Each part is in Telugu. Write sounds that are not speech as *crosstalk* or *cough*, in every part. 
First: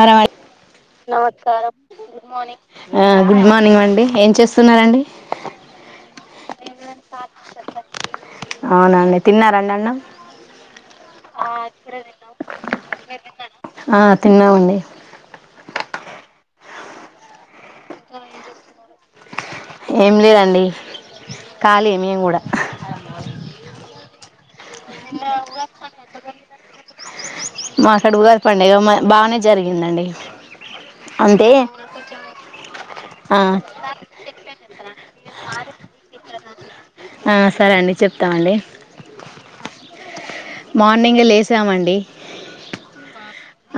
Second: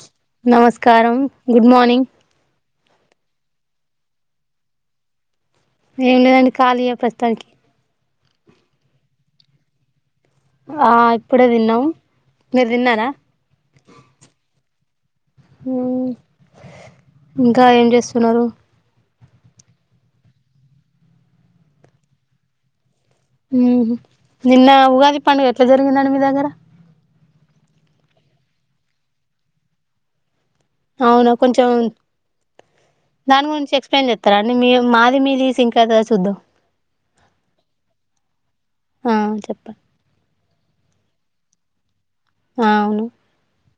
అ నమస్కారం గుడ్ నమస్కారం మార్నింగ్ ఆ గుడ్ మార్నింగ్ అండి ఏం చేస్తున్నరాండి ఏం లేదండి ఖాళీయే ప్రస్తుతానికి అవునండి తిన్నారా అండి అన్నం ఆ ఇప్పుడే తిన్నాము మీరు తిన్నారా ఆ తిన్నామండి ఉమ్ ఉమ్ ఇంకా ఏం చేస్తున్నారు ఏం లేదండి ఖాళీ మేము కూడా ఉహూ నిన్న ఉగాది పండుగ ఎట్లా జరిగిందండి మీ దగ్గర మా కాడ ఉగాది పండగ బాగానే జరిగిందండి అవునా అంటే కొంచెం ఆ దాని గురించి ఎక్స్ప్లెయిన్ చేస్తారా అండి మీ మాది మీది సింకైతా సుద్దం ఆ సరే అండి చెప్తామండి ఆ చెప్పండి మార్నింగ్ లేసామండి ఆ అవును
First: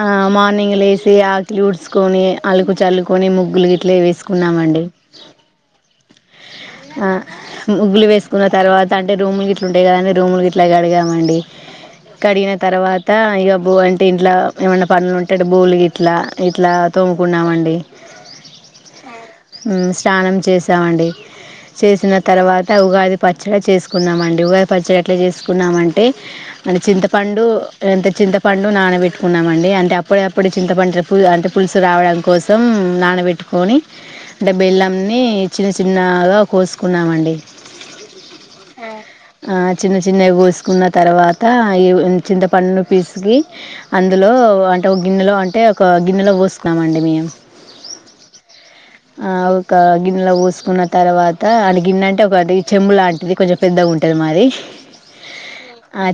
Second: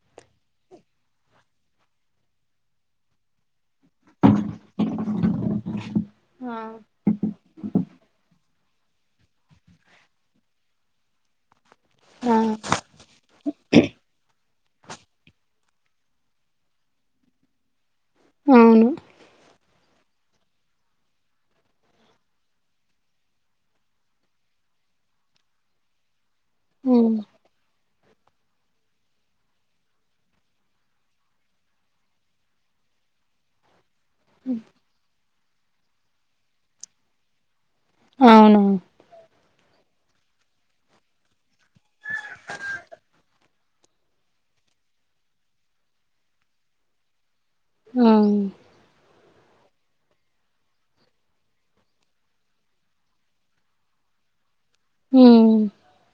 ఆ మార్నింగ్ లేసి ఆకిలి ఊడ్చకొని అలుకు చల్లుకొని ముగ్గులు గీట్లే వేసుకున్నామండి ఆ ఆ ముగ్గులు వేసుకున్న తర్వాత అంటే రూములు గిట్ల ఉంటాయి కదా అండి రూముల గిట్ల కడిగామండి ఆ కడిగిన తర్వాత అ ఇగబో అంటే ఇంట్లో ఏమైన్నా పనులు ఉంటే బోకులు ఇట్లా ఇట్లా తోముకున్నామండి అవును ఉమ్ స్నానం చేసామండి చేసిన తర్వాత ఉగాది పచ్చడి చేసుకున్నామండి ఉగాది పచ్చడి ఎట్లా చేసుకున్నామంటే మన మ్మ్ చింతపండు అంతే చింతపండు నానబెట్టుకున్నామండి అంటే అప్పుడప్పుడు చింతపండు పు అంటే పులుసు రావడం కోసం నానబెట్టుకొని అంటే బెల్లం నీ చిన్న చి న్నగా కోసుకున్నామండి అవును ఆ చిన్న చిన్నవి కోసుకున్న తర్వాత్ త అ చింతపన్ను పిసికి అందులో అంటే ఒక గిన్నెలో అంటే ఒక గిన్నెలో పోస్తున్నామ అండి మేము ఆ ఆ ఆవుకా గిన్నలో పోసి కున్న తర్వాత అది గిన్న అంటే ఒక చెంబు లాంటిది కొంచెం పెద్దగా ఉంటుంది మాది హుమ్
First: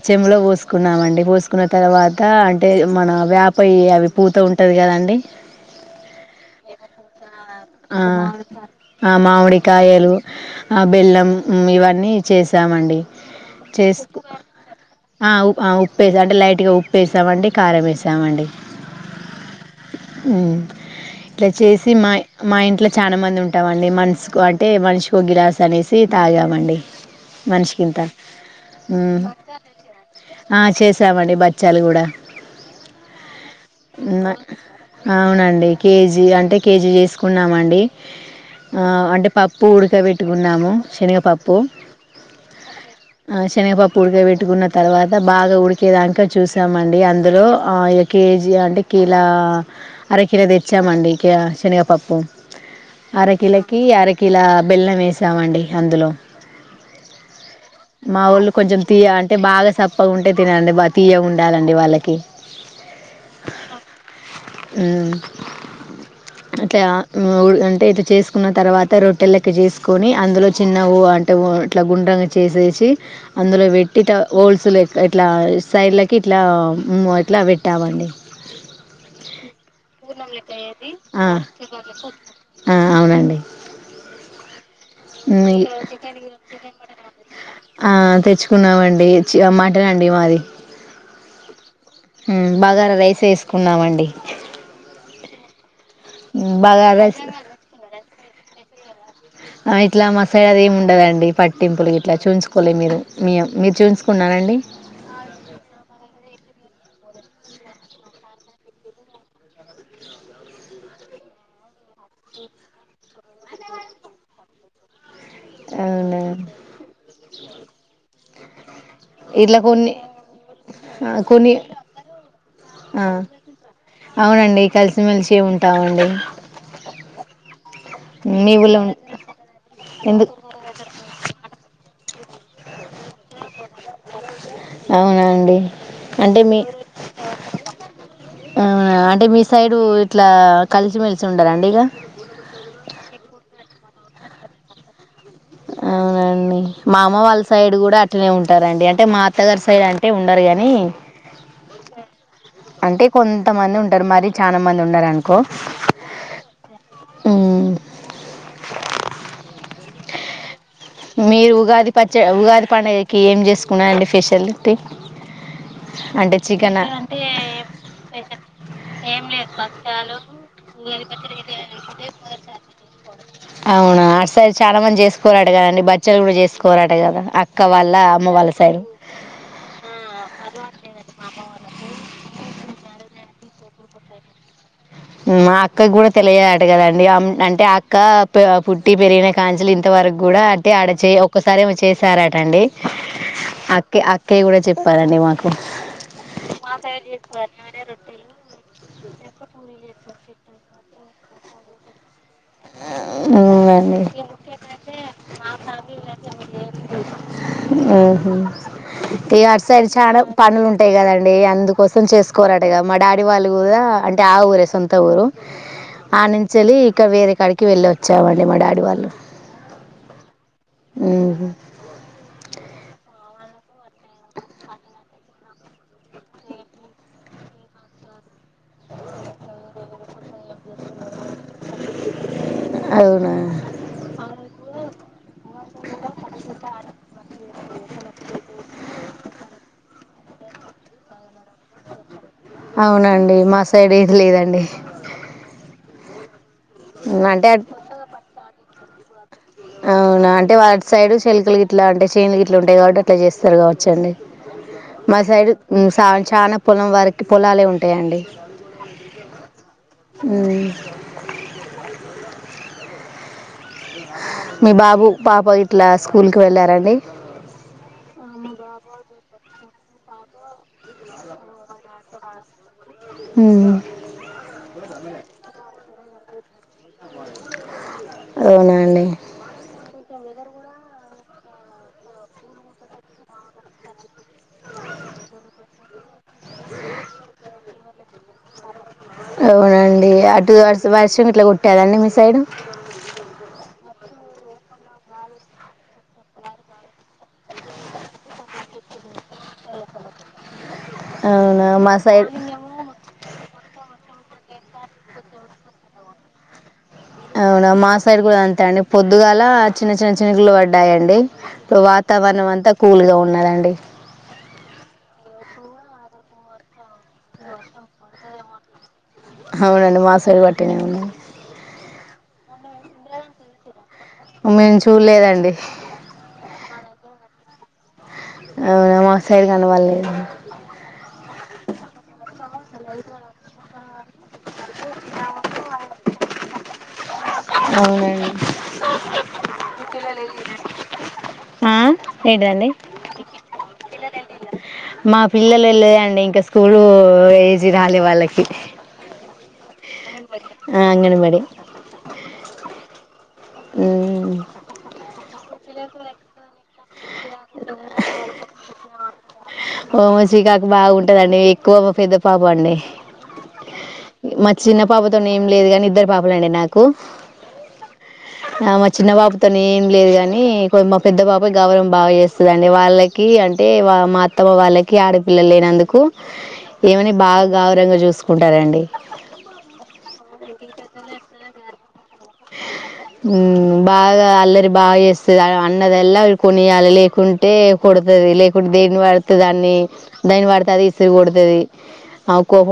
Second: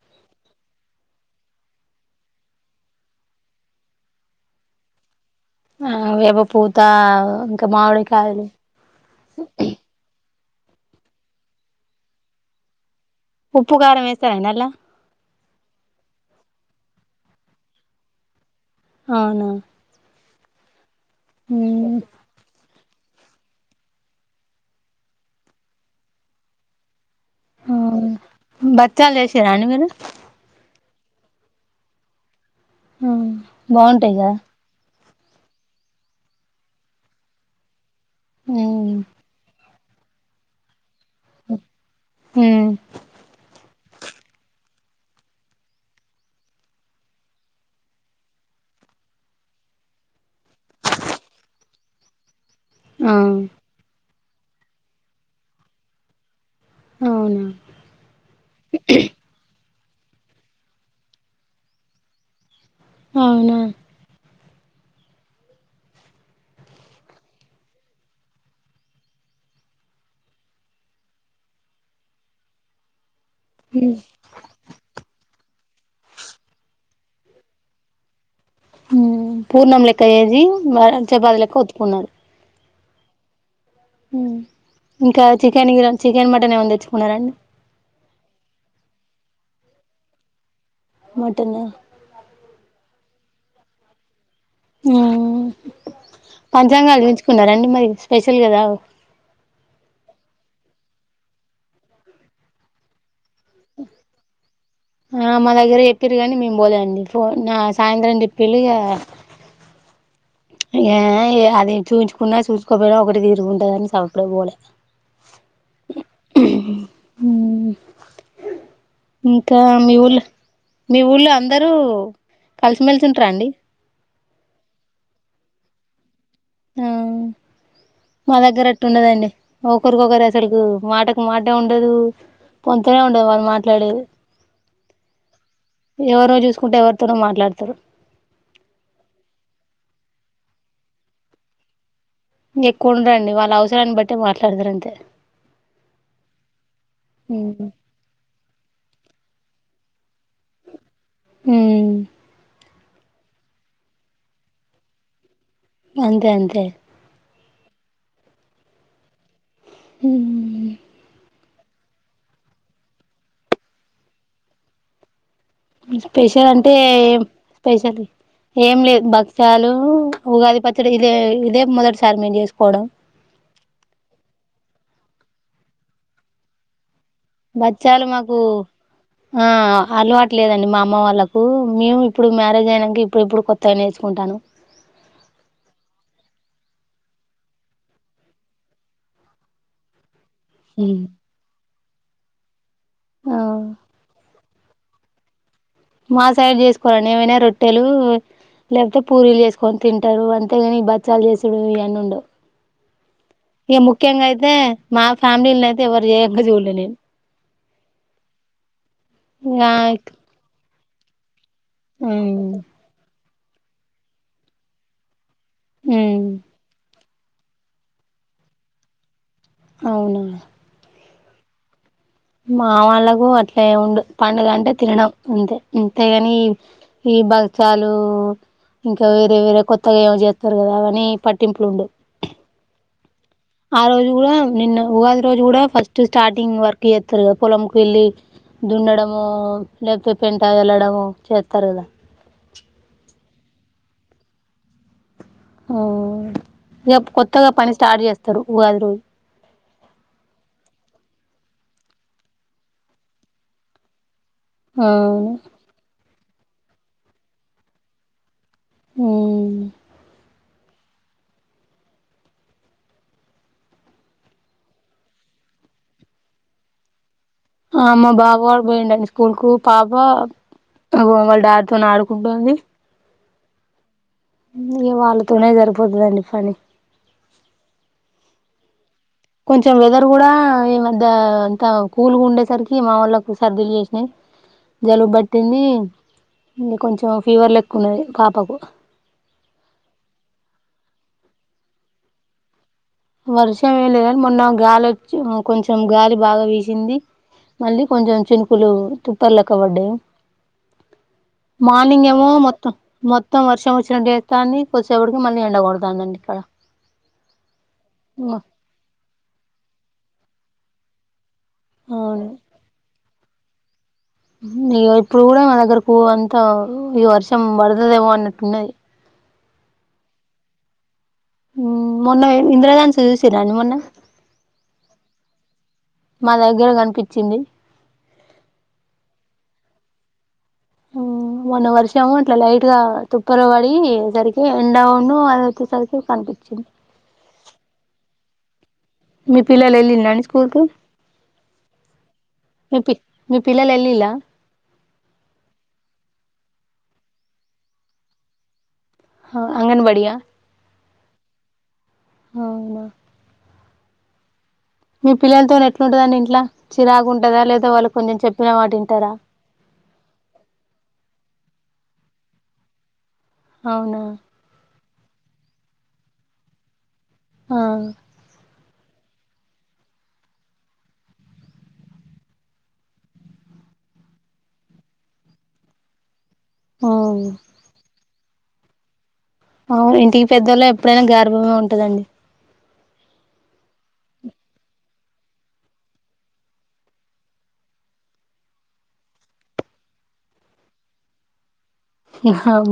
చెమ్ములో పోసుకున్నామండి. పోసుకున్న తర్వాత అంటే మన వాపయ్య అవి పూత ఉంటది కద అండి. ఆ వేవ పూత ఇంకా మామిడి కాయలు మామిడి కాయలు ఆ బెల్లం ఇవన్నీ చేసామండి ఉప్పు కారం వేస్తారన్నలా ఉ ఉప్పు ఏసాం అంటే లైట్గా ఉప్పు వేసామండి కారం వేసామండి అవునా ఉ ఇట్ల చేసి ఉమ్ మా మా ఇంట్లో చాలా మంది ఉంటాం అన్ మనసుకు అంటే మనిషికు ఒక గిలాస్ అనేసి తాగామండి మనిషికింత అవును ఉ బచ్చాలు చేసిర్రా అండి మీరు ఆ చేసి స్తామండి బచ్చాలు కూడా ఆ బాగుంటాయి కదా అవునండి కేజీ అంటే కేజీ చేసుకున్నామండి ఆ ఉమ్ అంటే పాప్ పూడిక పెట్టుకున్నాము శనగపప్పు ఉమ్ ఆ శనగపప్పు ఉడక పెట్టుకున్న తర్వాత బాగా ఉడికేదాంక చూసామండి అందులో కేజీ అంటే కీలో అర కీలో తెచ్చామండి శనగపప్పు ఆ కి అరకిలా బెల్లం వేసామండి అందులో అవునా మాఊళ్ళు కొంచెం తీయగ అంటే బాగా సప్ బాగుంటే తినాలండి బాగ తీయగ ఉండాలండి వాళ్ళకి అవునా ఉమ్ అట్లా ఉ అంటే చేసు కున్న తర్వాత రొట్టె లెక్క చేసుకొని అందులో చిన్న అంటే ఇట్లా గుండ్రంగా చేసేసి అందులో పెట్టి ఇట్ట హోల్స్ ఇట్లా సైడ్లకి ఇట్లా హ్మ్ ఇట్ల పెట్టామండి హ్మ్ పూర్ణం లెక్క ఏది మ చపాతీ లెక్క ఒత్తుకున్నారు ఆ అవునండి ఉమ్ ఇంకా హ్మ్ చికెన్ గిర చికెన్ మటన్ ఏమన్నా తెచ్చుకున్నారండి ఆ తెచ్చుకున్నామండి చ మ ట అండి మాది మటన్ హ్మ్ బగార రైస్ చేసుకునమండి ఉమ్ బగారా పంచాంగాలు రైస్ చూయించుకున్నారా అండి మరి స్పెషల్ కదా అవ్ ఆ ఇట్లా మా సైడ్ ఏమి ఉండదండి పట్టింపులు ఇట్లా చూయించుకోలే మీరు మీ మీరు చూయించుకున్నారా అండి ఆ మా దగ్గర చెప్పిరు గనీ మేము పోలే అండి ఫో నా సాయంత్రం చెప్పిళ్ళు ఇగ ఏ అది చూంచుకున్నా చూసుకోపోయినా ఒకటి తిరు ఉంటదని సప్పుడ పోలే అవునా హ్మ్ ఇట్లా ఇంకా కొన్ని మీ ఊళ్ళో మీ ఆ ఊళ్ళో కొన్ని అందరూ కలిసి ఆ మెలిసి ఉంటార అండి టా వండి ఆ మా మీ దగ్గర ఊళ్ళో అట్టు ఉండదండి ఒకరికొకరు ఎందుకు అసలకు మాటకు మాట ఉండదు పం అవునండి ఎవరో అంటే మీ చూసుకుంటే ఎవరితోనో మాట్లాడతారు ఆ అంటే మీ సైడు ఇట్ల కలిసిమెలిసి ఉండరా అండి ఇగ ఎక్కువ ఉండరండి వాళ్ళ అవసరాన్ని బట్టి మాట్లాడతారు అంతే అవునండి మా అమ్మ వాళ్ళ సైడ్ కూడా అట్ల నే ఉంటారండి అంటే మా అత్తగారి సైడ్ అంటే ఉండరు గానీ హ్మ్ అంటే కొంతమంది ఉంటారు మరి చాన మంది ఉండరు అనుకో అంతే అంతే హ్మ్ హ్మ్ హు మీరు ఉగాది పచ్చ ఉగాది పండగకి ఏం చేసుకున్నరండి స్పెషల్ అంటే స్పెషల్ చికెన్ ఏం స్పెషల్ ఏం లేదు భక్షాలు ఉగాది పచ్చడి ఇదే ఇదే మొదటిసారి మేము చేసుకోవడం అవునా సరే చాలా మంది చే కోరా అట్ల కాదండి బచ్చలు కూడా చేసుకోర బచ్చాలు మాకు ఆ అలవాటులేదండి మా అమ్మ వాళ్ళకు మేము ఇప్పుడు మ్యారేజ్ అయనంక ఇప్పుడు ఇప్పుడు కొత్ త్త నేర్చుకుంటాన మా అక్కకి కూడా తెలియదట కదండి అంటే అక్క పుట్టి పెరిగిన కాంచిలు ఇంతవరకు కూడా అంటే ఆడచేయి ఒక్కసారి ఏమో చే చార్ ఆట అండి ఆ అక్కే అక్కే యే కూడా చెప్పాలండి మా మా సైడ్ చేసుకోరండి ఏమైనా రొట్టెలు లేకపోతే పూరీలు చేసుకో కొన్ని తింటారు అంతేగాని బచ్చాలు చేసేవి ఇవే మ్ ఉండవు ఇక అడి ముఖ్యంగా అయితే మా ఫ్యామిలీలో అయితే ఎవరు చేయంగా చూడలే త నేను వర్స అరిచ ఇక పనులుంట అంతే కదండి అంతే కోసం ఉమ్ చేసుకోరటగా మా డ్యాడీ వాళ్ళు కూడా అంటే ఆ ఊరే సొంత ఊరు ఉమ్ ఆనించలిి కవే రేట్ ఇక్కడికి వెళ్ళి వచ్చామండి మా డాడీ వాళ్ళు అవును ఆ మా వాళ్ళలకు అట్లా ఉండు పండుగ అంటే తినడం అంతే అంతేగాని ఈ భచ్చాలు ఇంకా వేరే వేరే కొత్తగా ఏమ చేస్తారు కదా అని పట్టింపులుండే అవునా ఆ రోజు కూడా నిన్న ఉగాది రోజు కూడా ఫస్ట్ స్టార్టింగ్ వర్క్ వస్తారు కదా పొలంకి వెళ్ళి దుండము లేకపోతే పెంట వెళ్ళడము చేస్తారు కదా అవునండి మా సైడ్ ఇది లేదండి ఆ ఇక అంటే కొత్తగా పని అట్- స్టార్ట్ చేస్తారు ఉగాది రోజు అవునా అంటే వాటి సైడ్ శల్కలు గిట్లా అంటే చేనులు గిట్లు ఉంటాయి కాబట్టి అట్లా చేస్తారు కావచ్చండి అవును మాసైడు సావి చాలా పొలం వారికి పొలాలే ఉంటాయండి అ మీ బాబు పాప ఇట్లా స్కూల్కి వెళ్ళారండి ఆమ్ మా బాబు కూడ పోయిండ స్కూల్ కు అగో వాళ డ్యాడ్ తో ఆడుకుంటుంది ఉ ఇక వాళ్ళతోనే సరిపోతుదండి ఫని అదవునండి కొంచెం వెదర్ కూడా ఈ మధ్య అంత కూల్గా ఉండేసరికి మాముళ్ళకి సర్దీలు చేసినాయి జలుబుబట్టింది కొంచెం ఫీవర్ లెక్కు ఉన్నది పాపకు అవునండి అటు వర్ వర్షం ఇట్లా కుట్టాదండి మీ సైడు వర్షం ఏం లేదుని మొన్న గాలి వచ్చి కొంచెం గాలి బాగా విసింది మళ్ళీ కొంచెం చినుకులు తుప్ పర్లే కబడ్డీ అవునా మా మార్నింగ్ ఏమో సైడ్ మొత్తం మొత్తం వర్షం వచ్చినంటే దాన్ని కోసేపటికి మళ్ళీ ఎండకొడతోంది అండిఇక్కడ అవునా మా సైడ్ కూడా అంతే అండి పొద్దుగాల చిన్న చిన్న చినుకులు పడ్డాయండి ఇపుడు అవును వాతావరణం అంతా కూల్గా ఉన్నదండి పే నీగా ఇప్పుడు కూడా మా దగ్గర అంతా ఈ వర్షం పడుతదేమో అన్నట్టున్నది అవునండి మా సైడ్ గూడ అట్టే ఉన్నాయి ఉమ్ మొన్న ఇంద్రధనస్సు చూసిండ్రా అండి మొన్న మేము చూడలేదండి పిచ్చింది అవునా మాసైడ్ కనపల్లేదండి ఉమ్ మొన్న వర్షము ఇట్లా లైట్ గా తుప్పర పడి సరికి ఎండవును అదివచేసరికి కనిపించింది అవునా అండి మీ పిల్లలు వెళ్ళిిన్ డ్రా అండి స్కూల్ కు ఆ? ఏంటిదండి మీ పి మీ పిల్లలు వెళ్ళిలా పూ ఏజీ రాలీ వాళ్ళకి అంగ న్ బడి అయా అంగనే బడే అవునా ఉమ్ మీ పిల్లలతో ఎట్లుంటదండి ఇంట్లో చిరాగా ఉంటదా లేదా వాళ్ళు కొంచెం చెప్పిన మాట వింటారా ఓమో శ్రీకాకి బాగుంటదండి ఎక్కువ పెద్ద పాప అండి అవునా పాపతోనే ఏం లేదు గానీ ఇద్దరు పాపలే అండి నాకు ఆ ఆ మా చిన్న పాపతో ఏం లేదు కాని కొంచెం మా పెద్ద పాప గౌరవం బాగా చేస్తదండి వాళ్ళకి ఏం అంటే మా అత్తమ వాళ్ళకి ఆడపిల్లలు లేనందుకు ఆ ఈమెని బాగా గౌరవంగా చూసుకు కుంటారండి అవును ఇంటికి పెద్దోళ్లే ఎప్పుడైన గార్ భంగా ఉంటదండి ఉమ్ బాగా అల్లరి బాగా చేస్తది అన్నదల్లా కొనియాలి లేకుంటే కొడుతది లేకుంటే దేని వడితే దాన్ని దేని వాడితే అది ఇసిరీ కొడుతది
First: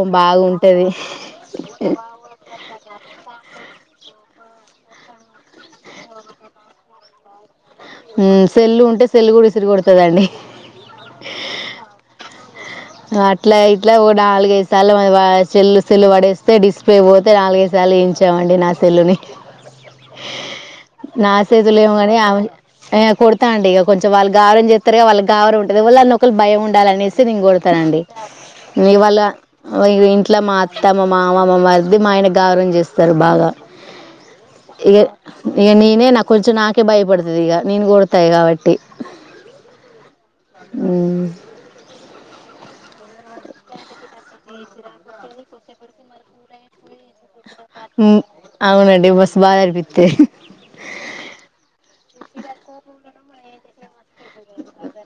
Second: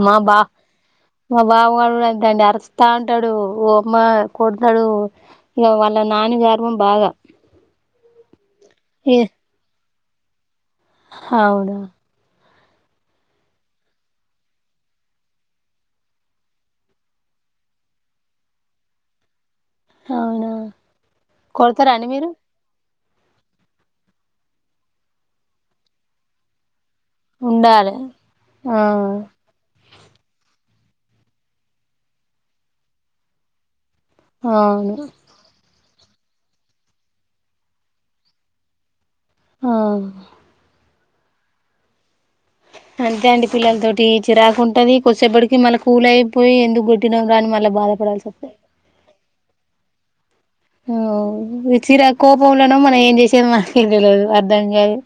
మా బా మా బావుగాడు అంతేనండి అరుస్తా ఉంటాడు ఓ మ్మ కొడతాడు ఇక వాళ్ళ నాని గర్వం బాగా ఉమ్ సెల్లు ఉంటే సెల్లు కూడా ఇసిరిగైడ్ త కదండి అవును అట్లా ఇట్లా ఓ నాలుగైదు సార్లు చెల్లు సెల్లు పడేస్తే డిస్ప్లే పోతే నాలుగైదు సార్లు వేయించామండి నా సెల్లుని అవునా నా కొడతారా చేతులేమో అండి గాని మీరు కొడతా అండి ఇక కొంచెం వాళ్ళు గారం చేస్ పెరిగే వాళ్ళకి గారవం ఉంటది వాళ్ళ నోకాల్ భయం ఉంటది డాలనేసి నేనుగోడ ఉండాలి ఆండి ఆ మీ వాళ్ళ ఇంట్లో మా అత్ త్తమ, మామ మ మరిది మా ఆయన గారవం చేస్తారు బాగా అవును ఇగ ఇగా ననే కొంచెం నాకే భయపడుతది ఇగా నేను కొడతా కాబట్టి ఆ ఉమ్ అంతే అండి పిల్లలతోటీ చిరాకు ఉంటది కొసేపటికి మళ్ళీ కూల్ అయిపోయి ఎందుకు కొట్ ఉమ్ అవునండి మస్ బాదనిపిత్తది హమ్ చిరా కోపంలనో మనం ఏం చేసేది మనకే తెళలేదు అర్ధంగాదు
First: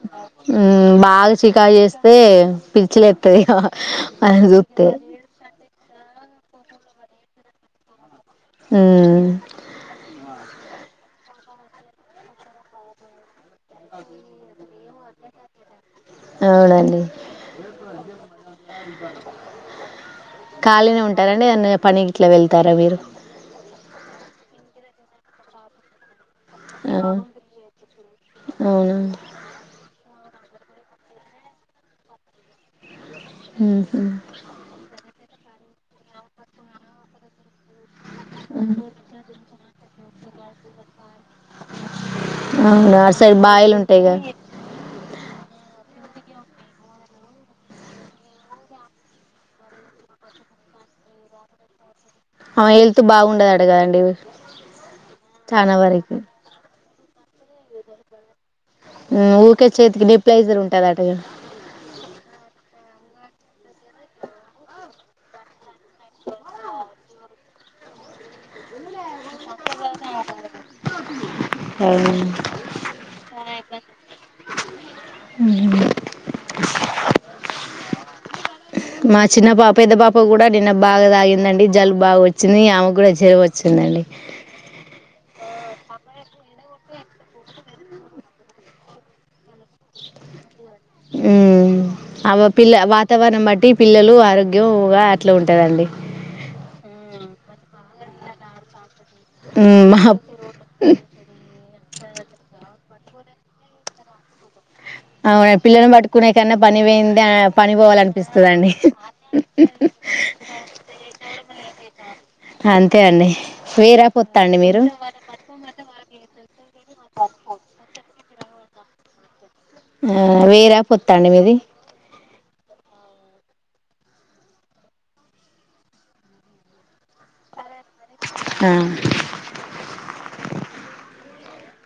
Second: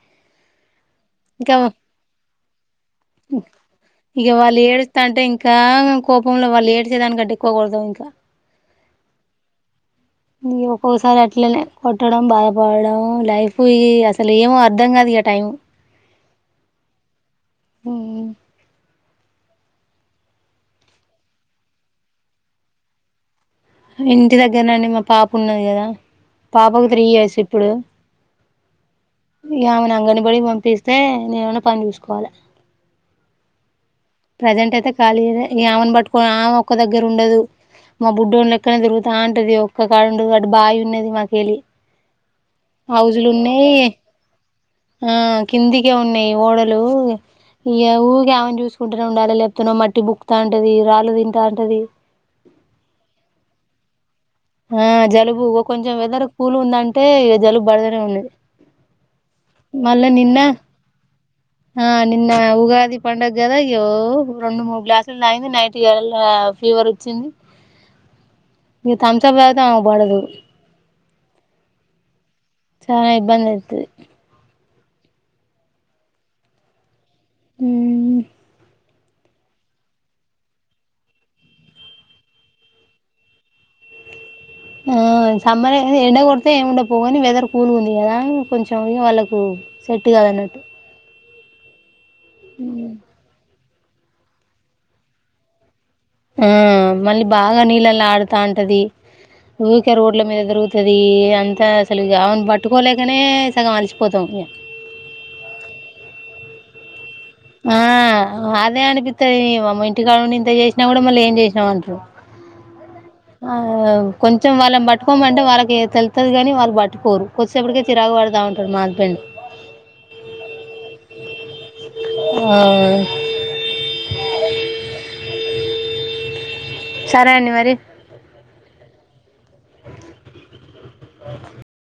మ్మ్ బాగా ఇంకా చికాకు చేస్తే పిచ్చిలేత్తది ఇగ ఇగా వాళ్ళని వాళ్ళు చూత్తే ఏడుస్తంటే ఇంకా కోపంలో వాళ్ళు ఏడ్చేదానికంటే ఎక్కువకొడ్తం ఇంకా ఉమ్ ఇ ఒక్కొక్కసారి అట్లనే కొట్టడం బాధపడడం లైఫ్ ఇ అసలు ఏమో అర్థం కాదు ఇగ టైం అవునండి ఖాలినే ఉంటారండి ఎదన్న పనికి గిట్లా వెళ్తారా మీరు ఇంటి దగ్గర్నుండి మా పాప ఉన్నది కదా పాపకు ఆ త్రీ ఇయర్స్ ఇప్పుడు అవునా ఇగా ఆమెను అంగని బడికి పంపిస్తే నేనేమన్న పని చూసుకోవాలే ఉహు ఖాలిగనే ఇగ ఆమెను పట్టుకని ఆమె ఒక్క దగ్గర ఉండదు మా బుడ్డుని క్కరతిరుగుతంటది ఒక్క కాడ దో అటు బాయి ఉన్నది మ కెలి అవునా అటు హౌజులు సైడ్ ఉన్నాయి బాయిలు ఉంటాయి కదా ఆ కిందికే ఉన్నా టయ్ ఓడలు ఇగ ఊకే అమని చూసుకుంటూనే ఉండాలి లేపోతనొ మట్టి బుక్కుతా అంటది రాళ్ళు తింటాఅంటది అ హెల్త్ బాగుండదు అటగదండి ఆ జలుబు ఒ కొంచెం వెదర్ కూలు ఉందం టే జలుబడతనే ఉంన్నది మ్ ఊకే చేతికి డిప్లైజర్ ఉంటది అటగా పండుగ కదా ఇయ్యో రెండు మూడు గ్లాసులు తాగింది నైట్ ఫీవర్ వచ్చింది ప్ తరువాతే అమెకు పడదు అవునా చనా ఇబ్బంది అయితది ఉమ్ ఉమ్ మా చిన్న పాప పెద్ద పాప కూడా నిన్న బాగా తాగిందండి జలుబ్ బాగా వచ్చింది ఆమె కూడా జరాం వచ్చిందండి ఆ సమ్మర్ ఎండ కొడితే ఏముండపోగాని వెదర్ కూల్ ఉంది కదా కొంచెం ఇగ వాళ్ళలకు సెట్ కాదన్నట్టు ఉమ్ అమే పిల్ల వాతావరణం బట్టి. పిల్లలు ఆరోగ్యంగా అట్లా ఉంటదండి. ఆ మళ్ళీ బాగా నీళ్ళలా ఆడుతాంటది. ఉమ్ ఊకే మా రోడ్ల మీద తిరుగుతది అంతా. అసలు ఇగ అమేను పట్టుకోలేకనే సగం అలిసిపోతాం మేం అవును పిల్లను పటుకునే కన్నా పనికి పోయింది. ఆ పని పోవాలనిపిస్తదండి అదే అనిపిత్తది వామ్మో ఇంటికాడండి ఇంత చేసినా కూడా మళ్ళీ ఏం చేసినవ్ అంటారు. అంతే అండి ఆ వేరా పొత్తా కొంచెం అండి మీరు వాళ్ళని పట్టుకోమంటే వాళ్ళకి తెలుతది కాని వాళ్ళు పట్టుకోరు కొసేపటికే చిరాకు పడుతావు *unintelligible* ఆ వేరా పొత్తాండి మీది. ఆ! *inaudible* సరే అండి మరి. ఆ. *inaudible*